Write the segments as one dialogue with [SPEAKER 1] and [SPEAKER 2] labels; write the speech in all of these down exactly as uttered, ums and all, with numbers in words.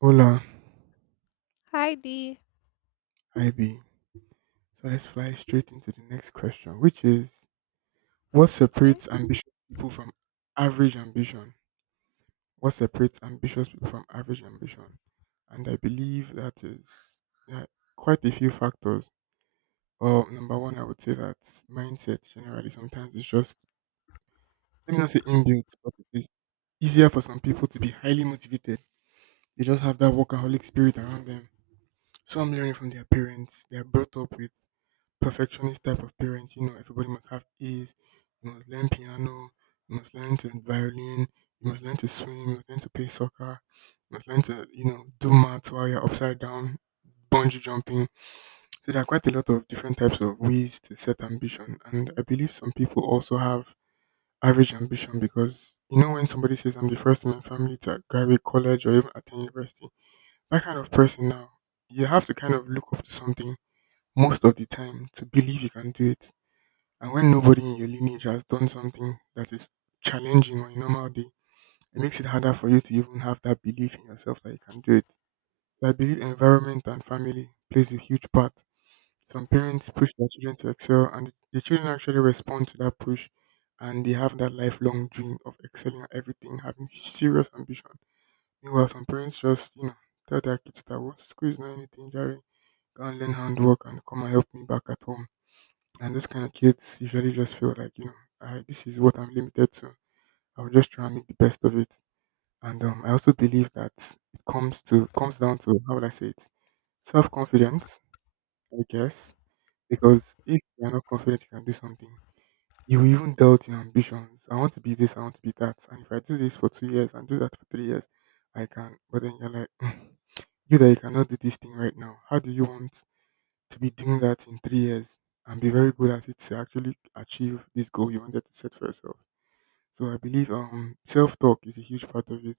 [SPEAKER 1] Hola,
[SPEAKER 2] Hi D.
[SPEAKER 1] I B. So let's fly straight into the next question, which is what
[SPEAKER 2] Okay.
[SPEAKER 1] separates ambitious people from average ambition? What separates ambitious people from average ambition? And I believe that is, yeah, quite a few factors. Well, number one, I would say that mindset generally sometimes is just, let me not say inbuilt, but it is easier for some people to be highly motivated. They just have that workaholic spirit around them. Some learning from their parents, they are brought up with perfectionist type of parents. You know, everybody must have A's. You must learn piano. You must learn to violin. You must learn to swim. You must learn to play soccer. You must learn to, you know, do maths while you're upside down, bungee jumping. So there are quite a lot of different types of ways to set ambition. And I believe some people also have average ambition because, you know, when somebody says, I'm the first in my family to graduate college or even attend university, that kind of person now, you have to kind of look up to something most of the time to believe you can do it. And when nobody in your lineage has done something that is challenging on a normal day, it makes it harder for you to even have that belief in yourself that you can do it. So I believe environment and family plays a huge part. Some parents push their children to excel, and the children actually respond to that push, and they have that lifelong dream of excelling at everything, having serious ambition. Meanwhile, some parents just, you know, tell their kids that, well, school is not anything, Jerry. Go and learn handwork and come and help me back at home, and those kind of kids usually just feel like, you know, I, this is what I'm limited to. I'll just try and make the best of it. And um, I also believe that it comes to comes down to, how would I say it, self confidence, I guess. Because if you're not confident you can do something, you will even doubt your ambitions. I want to be this, I want to be that. And if I do this for two years and do that for three years, I can. But then you're like, "Mm, you that you cannot do this thing right now. How do you want to be doing that in three years and be very good at it to actually achieve this goal you wanted to set for yourself. So I believe um self talk is a huge part of it.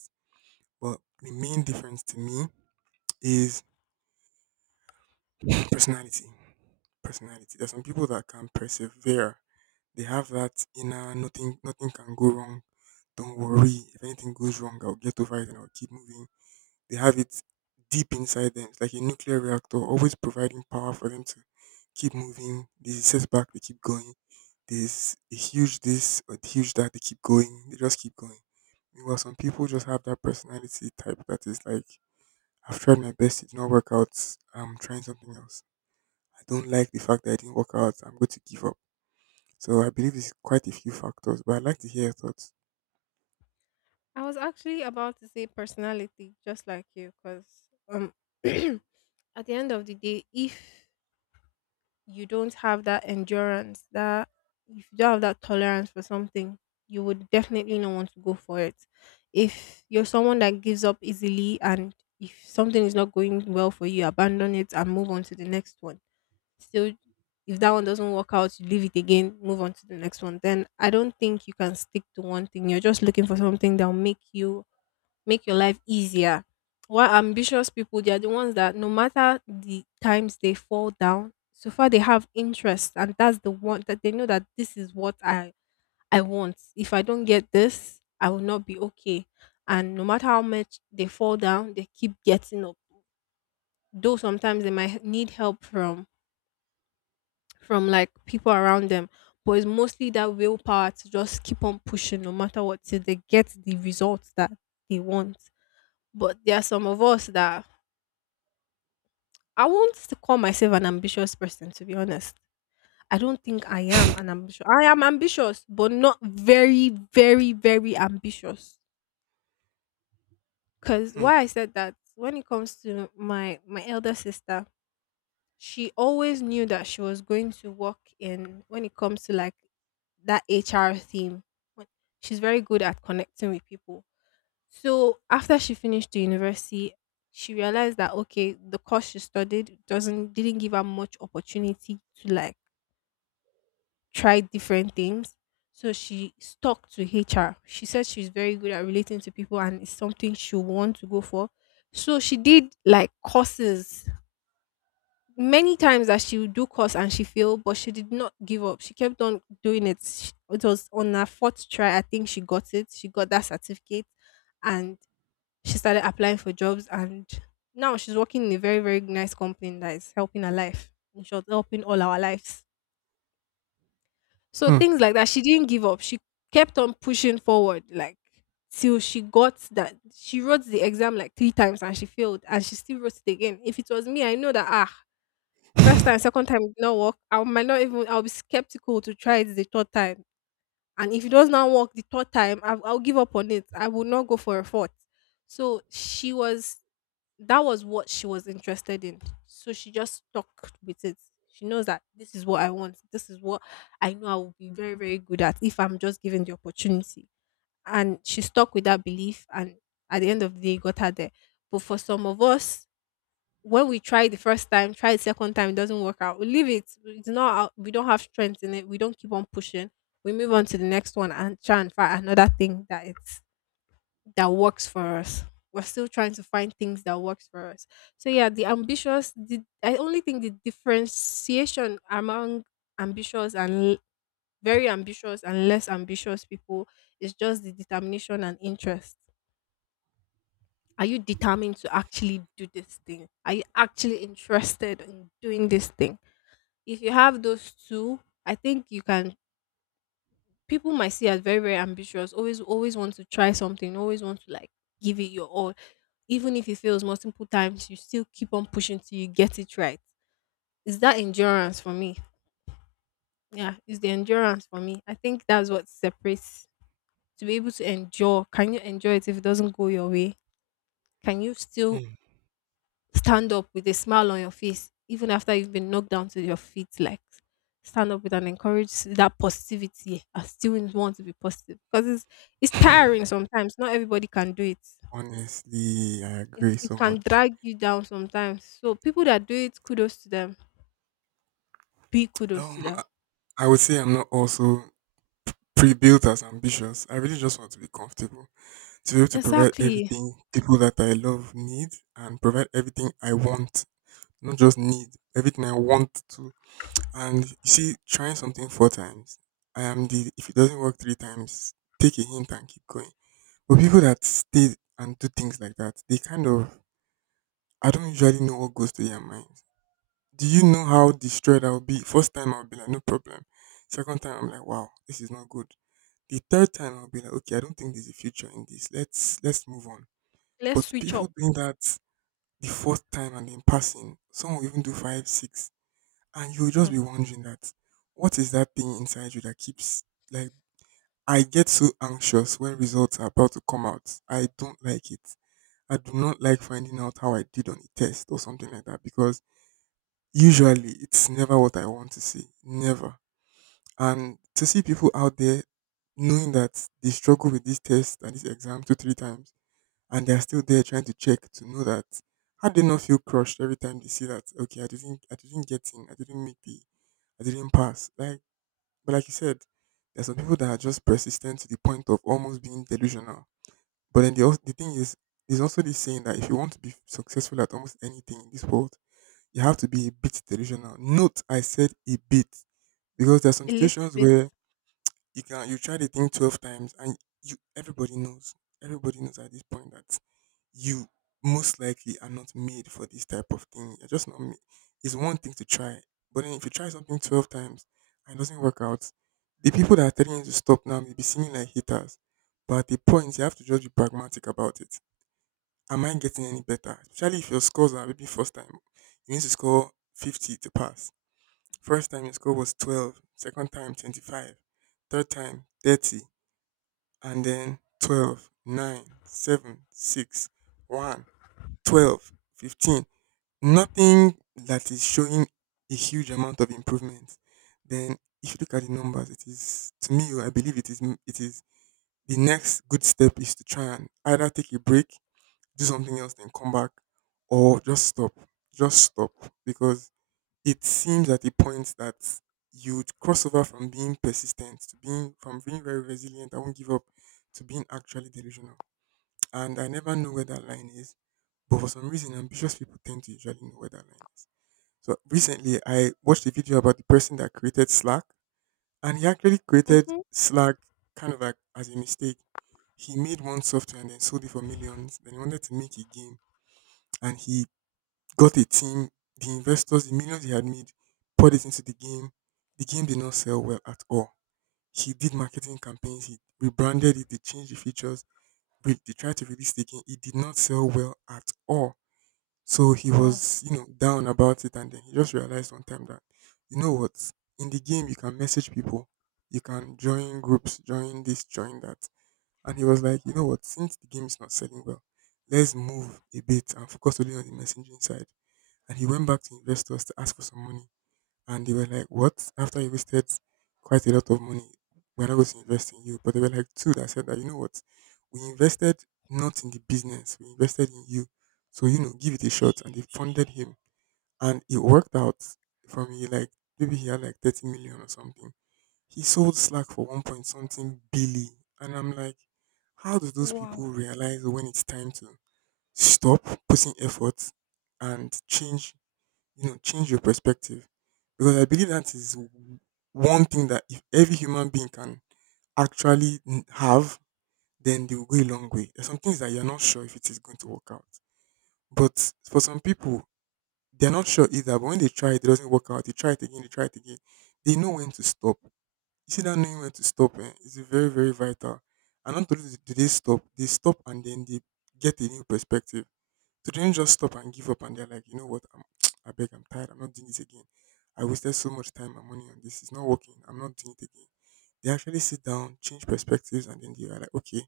[SPEAKER 1] But the main difference to me is personality. Personality. There's some people that can persevere. They have that inner nothing nothing can go wrong. Don't worry. If anything goes wrong, I'll get over it and I'll keep moving. They have it deep inside them. It's like a nuclear reactor, always providing power for them to keep moving. There's a setback, they keep going. There's a huge this or huge that, they keep going. They just keep going. Meanwhile, some people just have that personality type that is like, I've tried my best, it did not work out. I'm trying something else. I don't like the fact that it didn't work out. I'm going to give up. So I believe it's quite a few factors, but I'd like to hear your thoughts.
[SPEAKER 2] I was actually about to say personality, just like you, because um, at the end of the day, if you don't have that endurance, that if you don't have that tolerance for something, you would definitely not want to go for it. If you're someone that gives up easily, and if something is not going well for you, abandon it and move on to the next one. Still if that one doesn't work out you leave it again, move on to the next one, then I don't think you can stick to one thing. You're just looking for something that'll make you make your life easier, while ambitious people, they are the ones that no matter the times they fall down, so far they have interest, and that's the one that they know that this is what i i want. If I don't get this I will not be okay, and no matter how much they fall down they keep getting up, though sometimes they might need help from from like people around them. But it's mostly that willpower to just keep on pushing no matter what till they get the results that they want. But there are some of us that I won't call myself an ambitious person, to be honest. I don't think I am an ambitious. I am ambitious, but not very, very, very ambitious. Cause
[SPEAKER 1] Hmm.
[SPEAKER 2] why I said that, when it comes to my my elder sister, she always knew that she was going to work in, when it comes to like that H R theme. When- She's very good at connecting with people. So after she finished the university, she realized that okay, the course she studied doesn't didn't give her much opportunity to like try different things. So she stuck to H R. She said she's very good at relating to people and it's something she want to go for. So she did like courses many times, that she would do course and she failed, but she did not give up. She kept on doing it. Sh- It was on her fourth try, I think, she got it. She got that certificate and she started applying for jobs. And now she's working in a very, very nice company that is helping her life. In short, helping all our lives. So
[SPEAKER 1] Hmm.
[SPEAKER 2] things like that. She didn't give up. She kept on pushing forward, like till she got that. She wrote the exam like three times and she failed, and she still wrote it again. If it was me, I know that ah, first time, second time did not work, I might not even, I'll be skeptical to try it the third time. And if it does not work the third time, i I'll give up on it. I will not go for a fourth. So she was that was what she was interested in. So she just stuck with it. She knows that this is what I want. This is what I know I will be very, very good at if I'm just given the opportunity. And she stuck with that belief and at the end of the day it got her there. But for some of us, when we try the first time, try the second time, it doesn't work out. We leave it. It's not. Out. We don't have strength in it. We don't keep on pushing. We move on to the next one and try and find another thing that it's that works for us. We're still trying to find things that works for us. So yeah, the ambitious. The I only think the differentiation among ambitious and l- very ambitious and less ambitious people is just the determination and interest. Are you determined to actually do this thing? Are you actually interested in doing this thing? If you have those two, I think you can, people might see as very, very ambitious, always always want to try something, always want to like give it your all. Even if it fails multiple times, you still keep on pushing till you get it right. Is that endurance for me? Yeah, it's the endurance for me. I think that's what separates, to be able to endure. Can you endure it if it doesn't go your way? Can you still
[SPEAKER 1] Hmm.
[SPEAKER 2] stand up with a smile on your face, even after you've been knocked down to your feet? Like stand up with and encourage that positivity. I still want to be positive because it's it's tiring sometimes. Not everybody can do it.
[SPEAKER 1] Honestly, I
[SPEAKER 2] It
[SPEAKER 1] agree
[SPEAKER 2] it
[SPEAKER 1] so
[SPEAKER 2] can
[SPEAKER 1] much.
[SPEAKER 2] drag you down sometimes. So people that do it, kudos to them. Big kudos to
[SPEAKER 1] Um,
[SPEAKER 2] them.
[SPEAKER 1] I would say I'm not also pre-built as ambitious. I really just want to be comfortable, to be able to provide
[SPEAKER 2] Exactly.
[SPEAKER 1] everything people that I love need, and provide everything I want, not just need, everything I want to. And you see, trying something four times, I am the if it doesn't work three times, take a hint and keep going. But people that stay and do things like that, they kind of I don't usually know what goes through their minds. Do you know how destroyed I'll be? First time I'll be like, no problem. Second time I'm like, wow, this is not good. The third time I'll be like, okay, I don't think there's a future in this. Let's let's move on. But
[SPEAKER 2] Let's switch
[SPEAKER 1] people
[SPEAKER 2] up.
[SPEAKER 1] doing that the fourth time and then passing, some will even do five, six, and you'll just
[SPEAKER 2] hmm,
[SPEAKER 1] be wondering that what is that thing inside you that keeps, like, I get so anxious when results are about to come out. I don't like it. I do not like finding out how I did on a test or something like that, because usually it's never what I want to see. Never. And to see people out there knowing that they struggle with this test and this exam two, three times, and they're still there trying to check to know that how do they not feel crushed every time they see that, okay, I didn't I didn't get in, I didn't make the I didn't pass. Like, but like you said, there's some people that are just persistent to the point of almost being delusional. But then the al- the thing is, there's also this saying that if you want to be successful at almost anything in this world, you have to be a bit delusional. Note I said a bit, because there are some
[SPEAKER 2] a little
[SPEAKER 1] situations
[SPEAKER 2] bit.
[SPEAKER 1] where you can you try the thing twelve times, and you everybody knows. Everybody knows at this point that you most likely are not made for this type of thing. You're just not made. It's one thing to try, but then if you try something twelve times and it doesn't work out, the people that are telling you to stop now may be seeming like haters. But at the point, you have to just be pragmatic about it. Am I getting any better? Especially if your scores are, maybe first time, you need to score fifty to pass. First time your score was twelve, second time twenty-five, third time thirty, and then twelve, nine, seven, six, one, twelve, fifteen. Nothing that is showing a huge amount of improvement. Then, if you look at the numbers, it is, to me, I believe it is it is the next good step is to try and either take a break, do something else, then come back, or just stop, just stop, because it seems at a point that you'd cross over from being persistent to being, from being very resilient, I won't give up, to being actually delusional. And I never know where that line is, but for some reason, ambitious people tend to usually know where that line is. So recently, I watched a video about the person that created Slack, and he actually created
[SPEAKER 2] hmm
[SPEAKER 1] Slack kind of like as a mistake. He made one software and then sold it for millions. Then he wanted to make a game, and he got a team, the investors, the millions he had made, poured it into the game. The game did not sell well at all. He did marketing campaigns, he rebranded it, they changed the features, re- they tried to release the game. It did not sell well at all. So he
[SPEAKER 2] Wow.
[SPEAKER 1] was, you know, down about it, and then he just realized one time that, you know what, in the game you can message people, you can join groups, join this, join that. And he was like, you know what, since the game is not selling well, let's move a bit and focus only on the messaging side, and he went back to investors to ask for some money. And they were like, What? After you wasted quite a lot of money, we're not going to invest in you. But they were like two that said that, you know what? We invested not in the business, we invested in you. So, you know, give it a shot. And they funded him. And it worked out. From, he like maybe he had like thirty million or something. He sold Slack for one point something billion. And I'm like, how do those
[SPEAKER 2] Wow.
[SPEAKER 1] people realize when it's time to stop putting effort and change, you know, change your perspective, because I believe that is w- one thing that if every human being can actually n- have, then they will go a long way. There's some things that you're not sure if it is going to work out, but for some people, they're not sure either. But when they try, it, it doesn't work out. They try it again. They try it again. They know when to stop. You see that knowing when to stop, eh, is very very vital. And not only do do they stop, they stop and then they get a new perspective. They didn't just stop and give up and they're like, you know what, I'm, I beg, I'm tired, I'm not doing this again. I wasted so much time and money on this. It's not working. I'm not doing it again. They actually sit down, change perspectives, and then they are like, okay,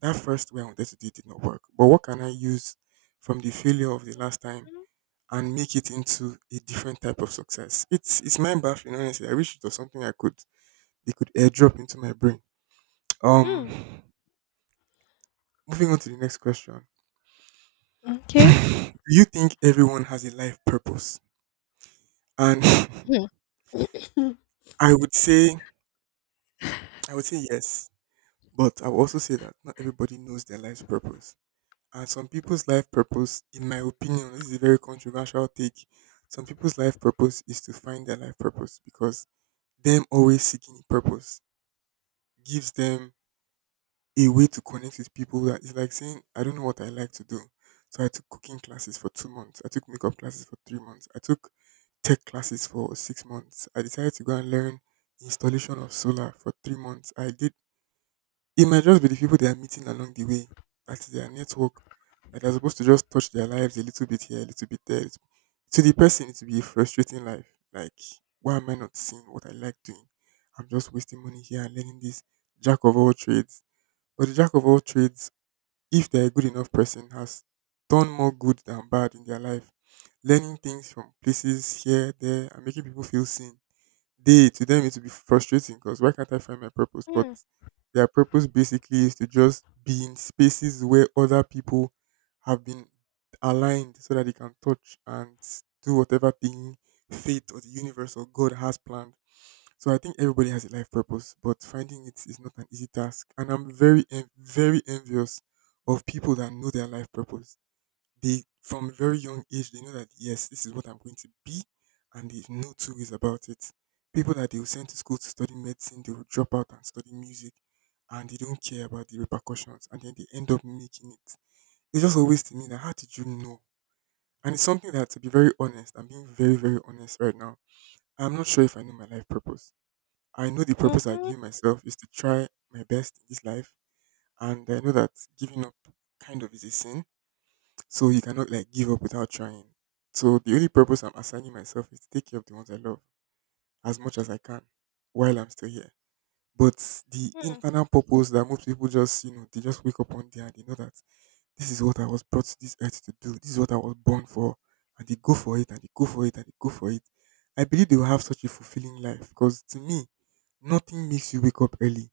[SPEAKER 1] that first way I wanted to do it did not work. But what can I use from the failure of the last time and make it into a different type of success? It's it's mind baffling, honestly. I wish it was something I could they could airdrop into my brain. Um
[SPEAKER 2] hmm
[SPEAKER 1] Moving on to the next question. Do
[SPEAKER 2] Okay.
[SPEAKER 1] you think everyone has a life purpose? And
[SPEAKER 2] Hmm.
[SPEAKER 1] I would say I would say yes, but I would also say that not everybody knows their life's purpose. And some people's life purpose, in my opinion, this is a very controversial take. Some people's life purpose is to find their life purpose because them always seeking a purpose gives them a way to connect with people that is like saying, I don't know what I like to do. So I took cooking classes for two months. I took makeup classes for three months. I took tech classes for six months. I decided to go and learn installation of solar for three months. I did. It might just be the people they are meeting along the way, at their network, that they're supposed to just touch their lives a little bit here, a little bit there. It's- To the person, it will be a frustrating life. Like, why am I not seeing what I like doing? I'm just wasting money here and learning this jack of all trades. But the jack of all trades, if they're a good enough person, has done more good than bad in their life. Learning things from places here, there, and making people feel seen, they to them it will be frustrating because why can't I find my purpose? But
[SPEAKER 2] Mm-hmm.
[SPEAKER 1] their purpose basically is to just be in spaces where other people have been aligned so that they can touch and do whatever thing fate or the universe or God has planned. So I think everybody has a life purpose, but finding it is not an easy task. And I'm very, en- very envious of people that know their life purpose. They From a very young age, they know that yes, this is what I'm going to be and there's no two ways about it. People that they will send to school to study medicine, they will drop out and study music and they don't care about the repercussions and then they end up making it. It's just always to me that how did you know? And it's something that, to be very honest, I'm being very, very honest right now. I'm not sure if I know my life purpose. I know the
[SPEAKER 2] Hmm.
[SPEAKER 1] purpose I
[SPEAKER 2] Mhm.
[SPEAKER 1] give myself is to try my best in this life, and I know that giving up kind of is a sin, so you cannot like give up without trying. So the only purpose I'm assigning myself is to take care of the ones I love as much as I can while I'm still here. But the internal purpose that most people just, you know, they just wake up one day and they know that this is what I was brought to this earth to do. This is what I was born for. And they go for it and they go for it and they go for it. I believe they will have such a fulfilling life because to me, nothing makes you wake up early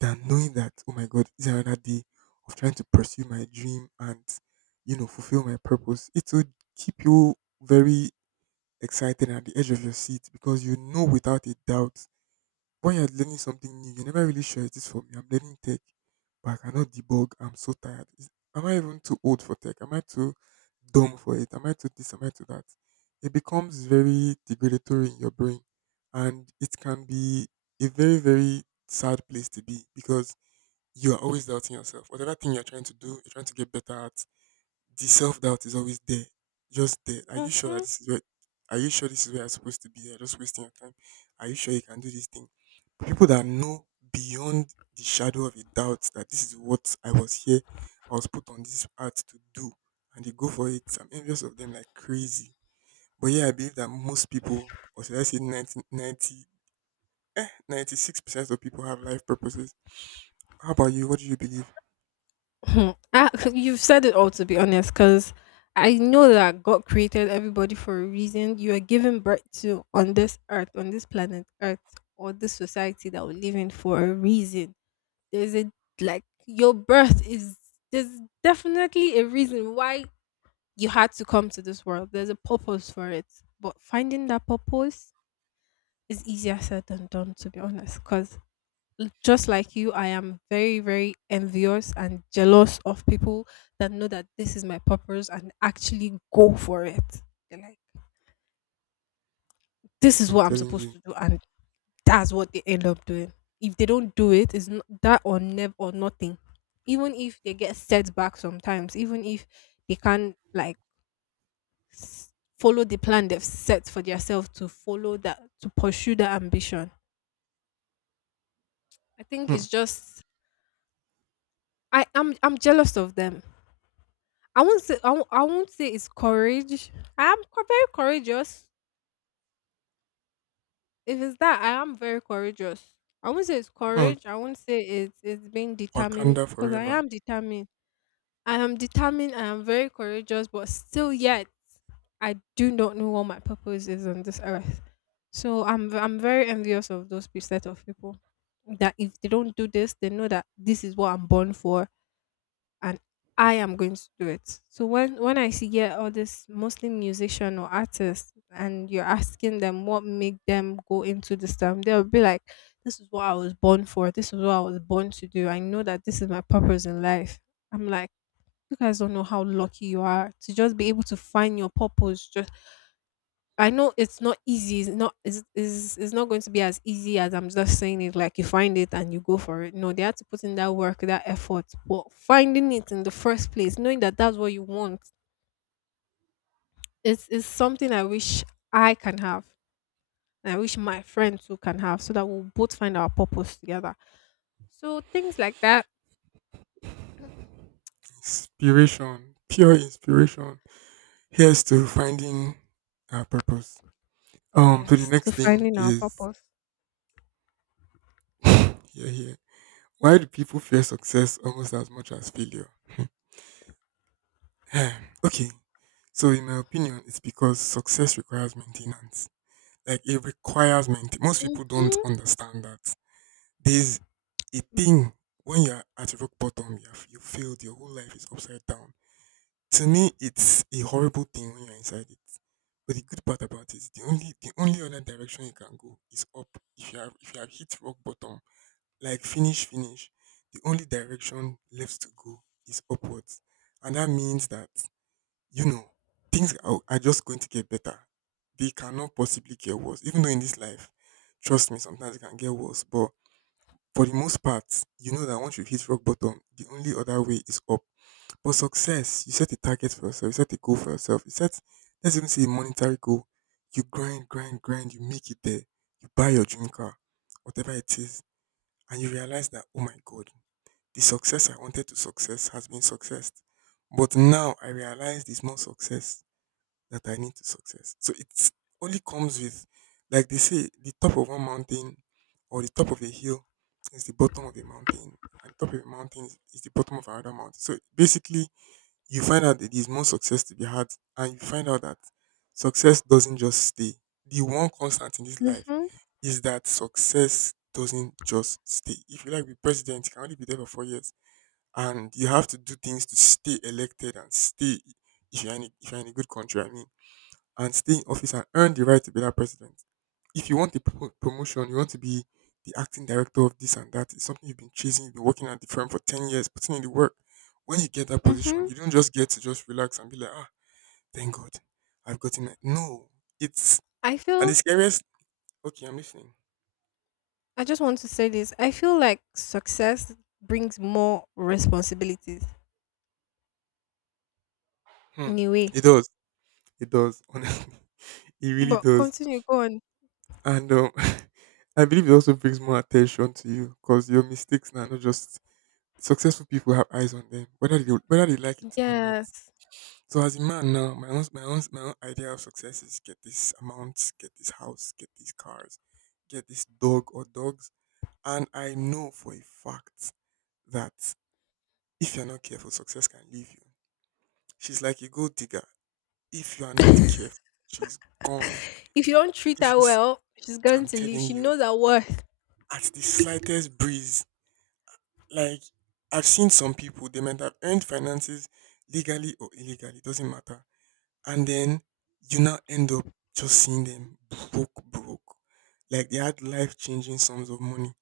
[SPEAKER 1] than knowing that, oh my God, is another day of trying to pursue my dream and, you know, fulfill my purpose. It will keep you very excited and at the edge of your seat because you know without a doubt when you're learning something new, you're never really sure it is for me. I'm learning tech, but I cannot debug. I'm so tired. Is, am I even too old for tech? Am I too dumb for it? Am I too this? Am I too that? It becomes very degradatory in your brain, and it can be a very, very sad place to be because you are always doubting yourself. Whatever thing you're trying to do, you're trying to get better at, the self doubt is always there. Just there. Are you
[SPEAKER 2] Mhm.
[SPEAKER 1] sure that
[SPEAKER 2] Mhm.
[SPEAKER 1] this is where are you sure this is where you're supposed to be? You're just wasting your time. Are you sure you can do this thing? People that know beyond the shadow of a doubt that this is what I was here, I was put on this earth to do, and they go for it. I'm envious of them like crazy. But yeah, I believe that most people, or should I say ninety ninety ninety six percent of people have life purposes. How about you? What do you believe?
[SPEAKER 2] Hmm. Ah, you've said it all, to be honest, because I know that God created everybody for a reason. You are given birth to on this earth, on this planet Earth, or this society that we live in for a reason. There's a, like your birth is, there's definitely a reason why you had to come to this world. There's a purpose for it, but finding that purpose is easier said than done, to be honest, because l- just like you, I am very, very envious and jealous of people that know that this is my purpose and actually go for it. They're like, this is
[SPEAKER 1] I'm
[SPEAKER 2] what I'm
[SPEAKER 1] telling you.
[SPEAKER 2] supposed to do, and that's what they end up doing. If they don't do it, it's not that or never or nothing. Even if they get setback sometimes, even if they can't like s- follow the plan they've set for themselves to follow, that to pursue that ambition. I think
[SPEAKER 1] Hmm.
[SPEAKER 2] it's just, I am I'm, I'm jealous of them. I won't say I, won't- I won't say it's courage. I am co- very courageous. If it's that, I am very courageous. I won't say it's
[SPEAKER 1] Hmm.
[SPEAKER 2] courage. I won't say it's it's being determined
[SPEAKER 1] Wakanda
[SPEAKER 2] because I
[SPEAKER 1] forever.
[SPEAKER 2] am determined. I am determined. I am very courageous, but still yet I do not know what my purpose is on this earth. So I'm v- I'm very envious of those pe- set of people that if they don't do this, they know that this is what I'm born for and I am going to do it. So when when I see yeah, all this Muslim musician or artist and you're asking them what make them go into this time, they'll be like, this is what I was born for, this is what I was born to do. I know that this is my purpose in life. I'm like, you guys don't know how lucky you are to just be able to find your purpose. Just, I know it's not easy. It's not It's it's it's not going to be as easy as I'm just saying it. Like you find it and you go for it. No, they had to put in that work, that effort. But finding it in the first place, knowing that that's what you want, it's is something I wish I can have, and I wish my friends too can have, so that we'll both find our purpose together. So things like that,
[SPEAKER 1] Inspiration. Pure inspiration. Here's to finding our purpose. Um, so the
[SPEAKER 2] yes, to
[SPEAKER 1] next thing
[SPEAKER 2] finding our
[SPEAKER 1] is
[SPEAKER 2] purpose.
[SPEAKER 1] yeah, yeah. Why do people fear success almost as much as failure? Okay, so in my opinion, it's because success requires maintenance. Like, it requires maintenance. Most people don't
[SPEAKER 2] Mhm.
[SPEAKER 1] understand that there's a thing. When you're at rock bottom, you have you failed. Your whole life is upside down. To me, it's a horrible thing when you're inside it. But the good part about it, the only the only other direction you can go is up. If you have if you have hit rock bottom, like, finish, finish, the only direction left to go is upwards. And that means that, you know, things are, are just going to get better. They cannot possibly get worse. Even though in this life, trust me, sometimes it can get worse. But for the most part, you know that once you hit rock bottom, the only other way is up. But success, you set a target for yourself, you set a goal for yourself, you set, let's even say a monetary goal. You grind, grind, grind, you make it there, you buy your dream car, whatever it is, and you realize that, oh my God, the success I wanted to success has been successed. But now I realize there's more success that I need to success. So it's only comes with, like they say, the top of one mountain or the top of a hill is the bottom of a mountain. And the top of a mountain is, is the bottom of another mountain. So basically, you find out that there's more success to be had, and you find out that success doesn't just stay. The one constant in this life
[SPEAKER 2] Mhm.
[SPEAKER 1] is that success doesn't just stay. If you like be president, you can only be there for four years and you have to do things to stay elected and stay if you're in a, if you're in a good country, I mean, and stay in office and earn the right to be that president. If you want a pro- promotion, you want to be the acting director of this and that. It's something you've been chasing. You've been working at the firm for ten years, putting in the work. When you get that position,
[SPEAKER 2] Mhm.
[SPEAKER 1] you don't just get to just relax and be like, ah, thank God, I've gotten it. No, it's
[SPEAKER 2] I
[SPEAKER 1] and the
[SPEAKER 2] feel
[SPEAKER 1] scariest. Okay, I'm listening.
[SPEAKER 2] I just want to say this. I feel like success brings more responsibilities
[SPEAKER 1] Hmm.
[SPEAKER 2] in a way.
[SPEAKER 1] It does. It does. Honestly, it really
[SPEAKER 2] But
[SPEAKER 1] does
[SPEAKER 2] continue, go on.
[SPEAKER 1] and um, I believe it also brings more attention to you because your mistakes now are not just successful people have eyes on them, whether they whether they like it or not.
[SPEAKER 2] Yes.
[SPEAKER 1] So as a man now, my own my own my own idea of success is get this amount, get this house, get these cars, get this dog or dogs, and I know for a fact that if you're not careful, success can leave you. She's like a gold digger. If you are not careful, she's gone.
[SPEAKER 2] If you don't treat
[SPEAKER 1] If
[SPEAKER 2] her
[SPEAKER 1] she's,
[SPEAKER 2] well, she's going
[SPEAKER 1] I'm
[SPEAKER 2] to leave.
[SPEAKER 1] telling
[SPEAKER 2] She
[SPEAKER 1] you,
[SPEAKER 2] knows her worth.
[SPEAKER 1] at the slightest breeze, like, I've seen some people, they might have earned finances legally or illegally, doesn't matter. And then you now end up just seeing them broke, broke. Like, they had life changing sums of money.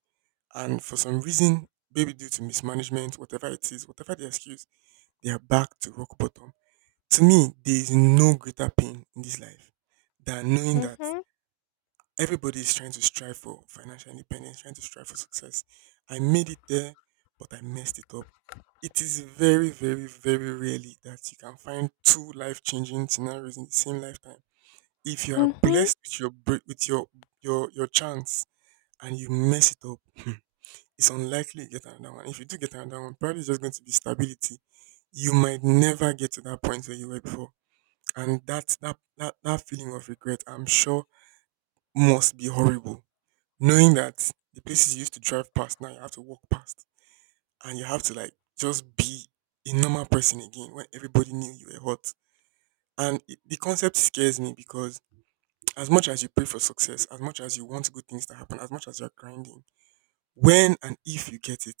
[SPEAKER 1] And for some reason, maybe due to mismanagement, whatever it is, whatever the excuse, they are back to rock bottom. To me, there is no greater pain in this life than knowing that
[SPEAKER 2] Mm-hmm.
[SPEAKER 1] everybody is trying to strive for financial independence, trying to strive for success. I made it there, but I messed it up. It is very, very, very rarely that you can find two life changing scenarios in the same lifetime. If you are
[SPEAKER 2] Mm-hmm.
[SPEAKER 1] blessed with your br- with your your your chance and you mess it up, hmm, it's unlikely you get another one. If you do get another one, probably it's just going to be stability. You might never get to that point where you were before, and that that that, that feeling of regret, I'm sure, must be horrible. Knowing that the places you used to drive past now you have to walk past, and you have to like just be a normal person again when everybody knew you were hot. And it, the concept scares me because as much as you pray for success, as much as you want good things to happen, as much as you're grinding, when and if you get it,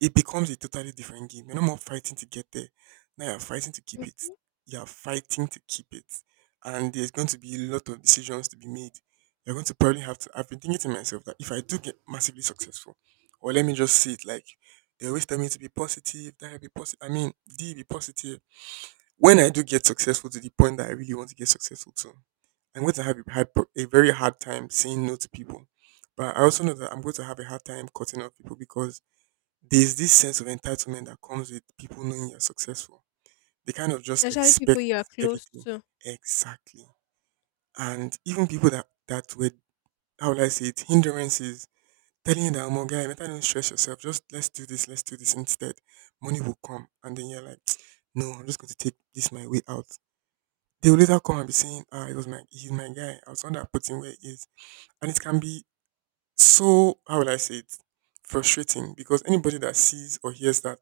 [SPEAKER 1] it becomes a totally different game. You're no more fighting to get there. Now you're fighting to keep it.
[SPEAKER 2] Mhm.
[SPEAKER 1] You're fighting to keep it. And there's going to be a lot of decisions to be made. You're going to probably have to. I've been thinking to myself that if I do get massively successful, or let me just say it like they always tell me to be positive, that I be positive. I mean, D be positive. When I do get successful to the point that I really want to get successful to, I'm going to have a, hard, a very hard time saying no to people. But I also know that I'm going to have a hard time cutting off people because there's this sense of entitlement that comes with people knowing you're successful. They kind of just
[SPEAKER 2] Especially
[SPEAKER 1] expect
[SPEAKER 2] people you are close
[SPEAKER 1] everything.
[SPEAKER 2] to.
[SPEAKER 1] Exactly. And even people that, that were, how will I say it, hindrances, telling you that, oh, my guy, better don't stress yourself. Just let's do this, let's do this instead. Money will come. And then you're like, no, I'm just going to take this my way out. They will later come and be saying, ah, it was my, he's my guy. I was the one that put him where he is. And it can be so, how will I say it, frustrating because anybody that sees or hears that,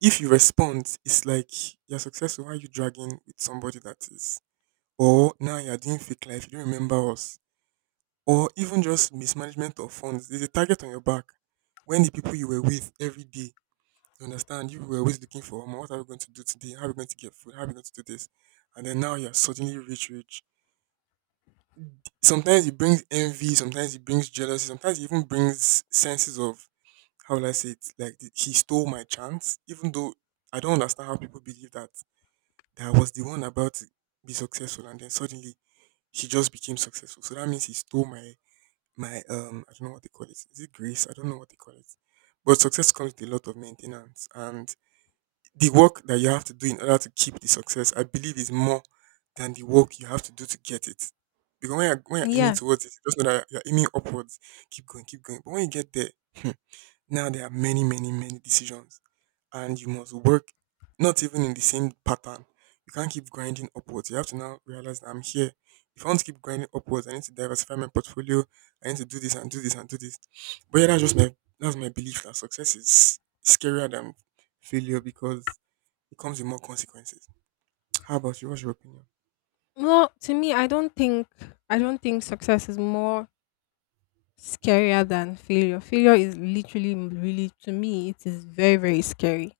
[SPEAKER 1] if you respond, it's like you're successful. Why are you dragging with somebody that is? Or now you're doing fake life, you don't remember us. Or even just mismanagement of funds. There's a target on your back. When the people you were with every day, you understand, you were always looking for, "Omo, what are we going to do today? How are we going to get food? How are we going to do this?" And then now you're suddenly rich, rich. Sometimes it brings envy, sometimes it brings jealousy, sometimes it even brings senses of, how will I say it? Like he stole my chance, even though I don't understand how people believe that. That I was the one about to be successful, and then suddenly she just became successful. So that means he stole my my um I don't know what they call it. Is it grace? I don't know what they call it. But success comes with a lot of maintenance, and the work that you have to do in order to keep the success, I believe, is more than the work you have to do to get it. Because when you're, when you're aiming
[SPEAKER 2] Yeah.
[SPEAKER 1] towards it, just know that you're aiming upwards. Keep going, keep going. But when you get there, now there are many, many, many decisions, and you must work not even in the same pattern. You can't keep grinding upwards. You have to now realize that I'm here. If I want to keep grinding upwards, I need to diversify my portfolio. I need to do this and do this and do this. But yeah, that's just my that's my belief that success is scarier than failure because it comes with more consequences. How about you? What's your opinion?
[SPEAKER 2] Well, to me, I don't think I don't think success is more scarier than failure. Failure is literally, m- really, to me, it is very, very scary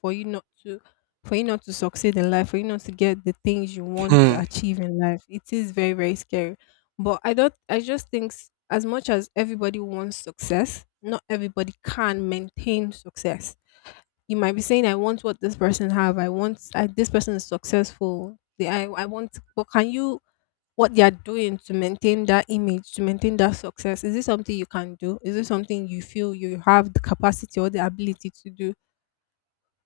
[SPEAKER 2] for you not to, for you not to succeed in life, for you not to get the things you want to
[SPEAKER 1] Hmm.
[SPEAKER 2] achieve in life. It is very, very scary. But I don't. I just think, s- as much as everybody wants success, not everybody can maintain success. You might be saying, "I want what this person have. I want. I, this person is successful. They, I, I want." But can you, what they are doing to maintain that image, to maintain that success? Is this something you can do? Is this something you feel you have the capacity or the ability to do?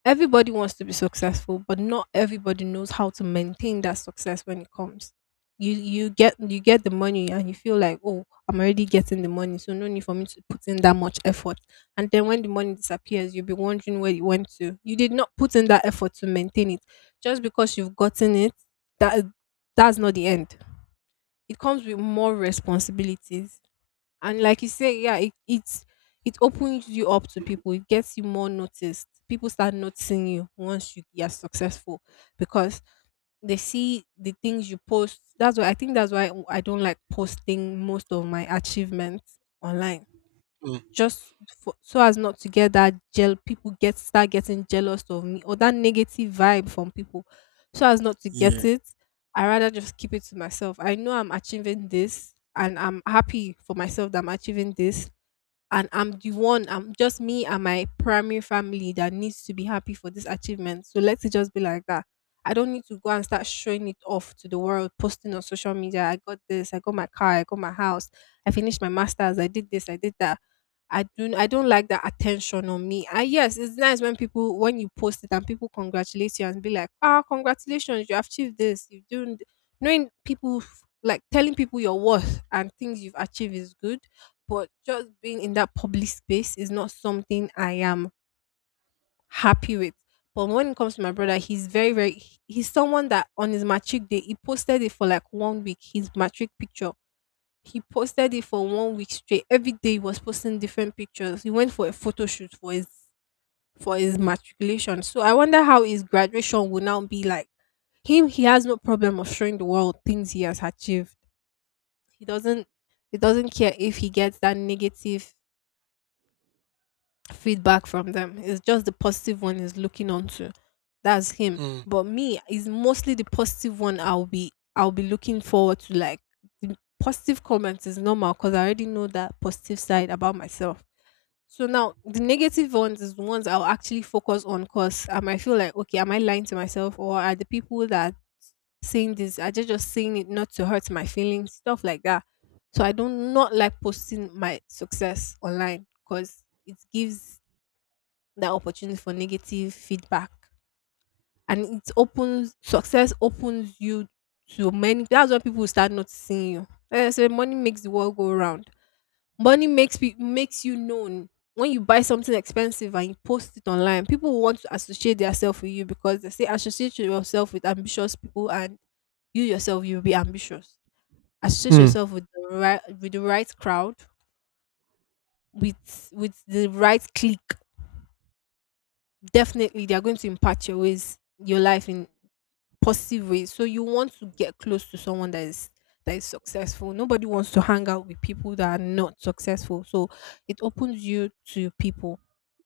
[SPEAKER 2] Everybody wants to be successful, but not everybody knows how to maintain that success when it comes. You you get you get the money and you feel like, oh, I'm already getting the money, so no need for me to put in that much effort. And then when the money disappears, you'll be wondering where it went to. You did not put in that effort to maintain it. Just because you've gotten it, that that's not the end. It comes with more responsibilities. And like you say, yeah, it it's it opens you up to people, it gets you more noticed. People start noticing you once you you are successful, because they see the things you post. That's why I think, that's why I don't like posting most of my achievements online.
[SPEAKER 1] Hmm.
[SPEAKER 2] Just for, so as not to get that gel, people get start getting jealous of me, or that negative vibe from people. So as not to
[SPEAKER 1] Yeah.
[SPEAKER 2] get it, I rather just keep it to myself. I know I'm achieving this, and I'm happy for myself that I'm achieving this. And I'm the one. I'm just me and my primary family that needs to be happy for this achievement. So let it just be like that. I don't need to go and start showing it off to the world, posting on social media. I got this. I got my car. I got my house. I finished my masters. I did this. I did that. I don't I don't like that attention on me. And yes, it's nice when people when you post it and people congratulate you and be like, "Ah, congratulations, you achieved this. You doing th-" knowing people f- like," telling people your worth and things you've achieved is good, but just being in that public space is not something I am happy with. But when it comes to my brother, he's very, very he- he's someone that, on his matric day, he posted it for like one week, his matric picture. He posted it for one week straight. Every day he was posting different pictures. He went for a photo shoot for his for his matriculation. So I wonder how his graduation will now be like. Him, he has no problem of showing the world things he has achieved. He doesn't he doesn't care if he gets that negative feedback from them. It's just the positive one is looking onto. That's him.
[SPEAKER 1] Hmm.
[SPEAKER 2] But me is mostly the positive one. I'll be I'll be looking forward to, like, the positive comments is normal, because I already know that positive side about myself. So now the negative ones is the ones I'll actually focus on, because I might feel like, okay, am I lying to myself, or are the people that are saying this, are they just saying it not to hurt my feelings, stuff like that. So I do not like posting my success online, because it gives that opportunity for negative feedback. And it opens success opens you to many. That's when people will start noticing you. Like I said, money makes the world go round. Money makes pe- makes you known. When you buy something expensive and you post it online, people will want to associate themselves with you, because they say, associate yourself with ambitious people and you yourself you'll be ambitious. Associate
[SPEAKER 1] Hmm.
[SPEAKER 2] yourself with the right with the right crowd, with with the right clique. Definitely they are going to impact your ways, your life, in positive way. So you want to get close to someone that is that is successful. Nobody wants to hang out with people that are not successful. So it opens you to people.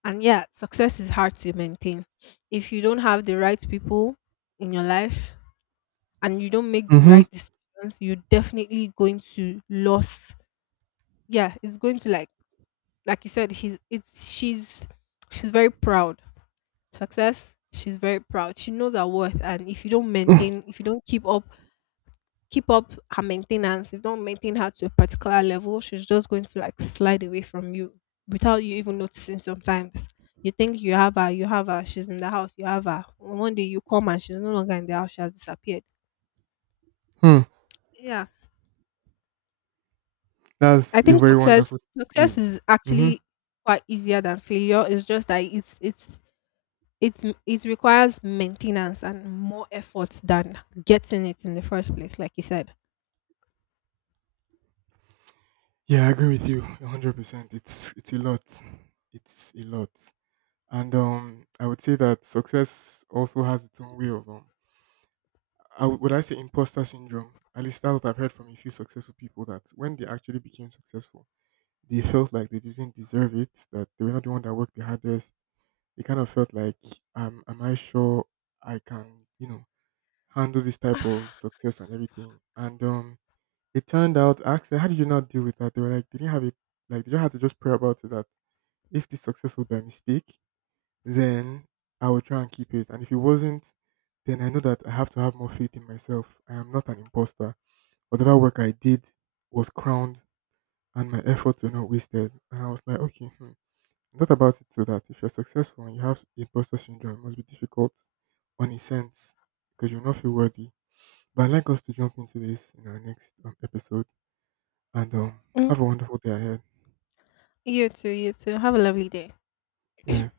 [SPEAKER 2] And yeah, success is hard to maintain. If you don't have the right people in your life and you don't make the
[SPEAKER 1] Mm-hmm.
[SPEAKER 2] right decisions, you're definitely going to lose. Yeah, it's going to, like like you said, he's it's she's she's very proud. Success, she's very proud. She knows her worth, and if you don't maintain if you don't keep up keep up her maintenance. If you don't maintain her to a particular level, she's just going to, like, slide away from you without you even noticing sometimes. You think you have her, you have her, she's in the house, you have her. One day you come and she's no longer in the house, she has disappeared.
[SPEAKER 1] Hmm.
[SPEAKER 2] Yeah. I
[SPEAKER 1] That's a
[SPEAKER 2] think
[SPEAKER 1] very
[SPEAKER 2] success
[SPEAKER 1] wonderful gift.
[SPEAKER 2] success is
[SPEAKER 1] Mm-hmm.
[SPEAKER 2] actually quite easier than failure. It's just that it's it's it's it requires maintenance and more effort than getting it in the first place, like you said.
[SPEAKER 1] Yeah, I agree with you one hundred percent. It's it's a lot. It's a lot. And um I would say that success also has its own way of um I would, would I say imposter syndrome. At least that's what I've heard from a few successful people that when they actually became successful, they felt like they didn't deserve it, that they were not the one that worked the hardest. They kind of felt like um am I sure I can, you know, handle this type of success and everything. And um it turned out, I asked them, how did you not deal with that? They were like, they didn't have it, like, they don't have to just pray about it that if this success was by mistake, then I will try and keep it. And if it wasn't, then I know that I have to have more faith in myself. I am not an imposter. Whatever work I did was crowned and my efforts were not wasted. And I was like, okay, hmm. I thought about it so that if you're successful and you have imposter syndrome, it must be difficult on a sense because you'll not feel worthy. But I'd like us to jump into this in our next um, episode and um,
[SPEAKER 2] Mm.
[SPEAKER 1] have a wonderful day ahead.
[SPEAKER 2] You too, you too. Have a lovely day.
[SPEAKER 1] Yeah.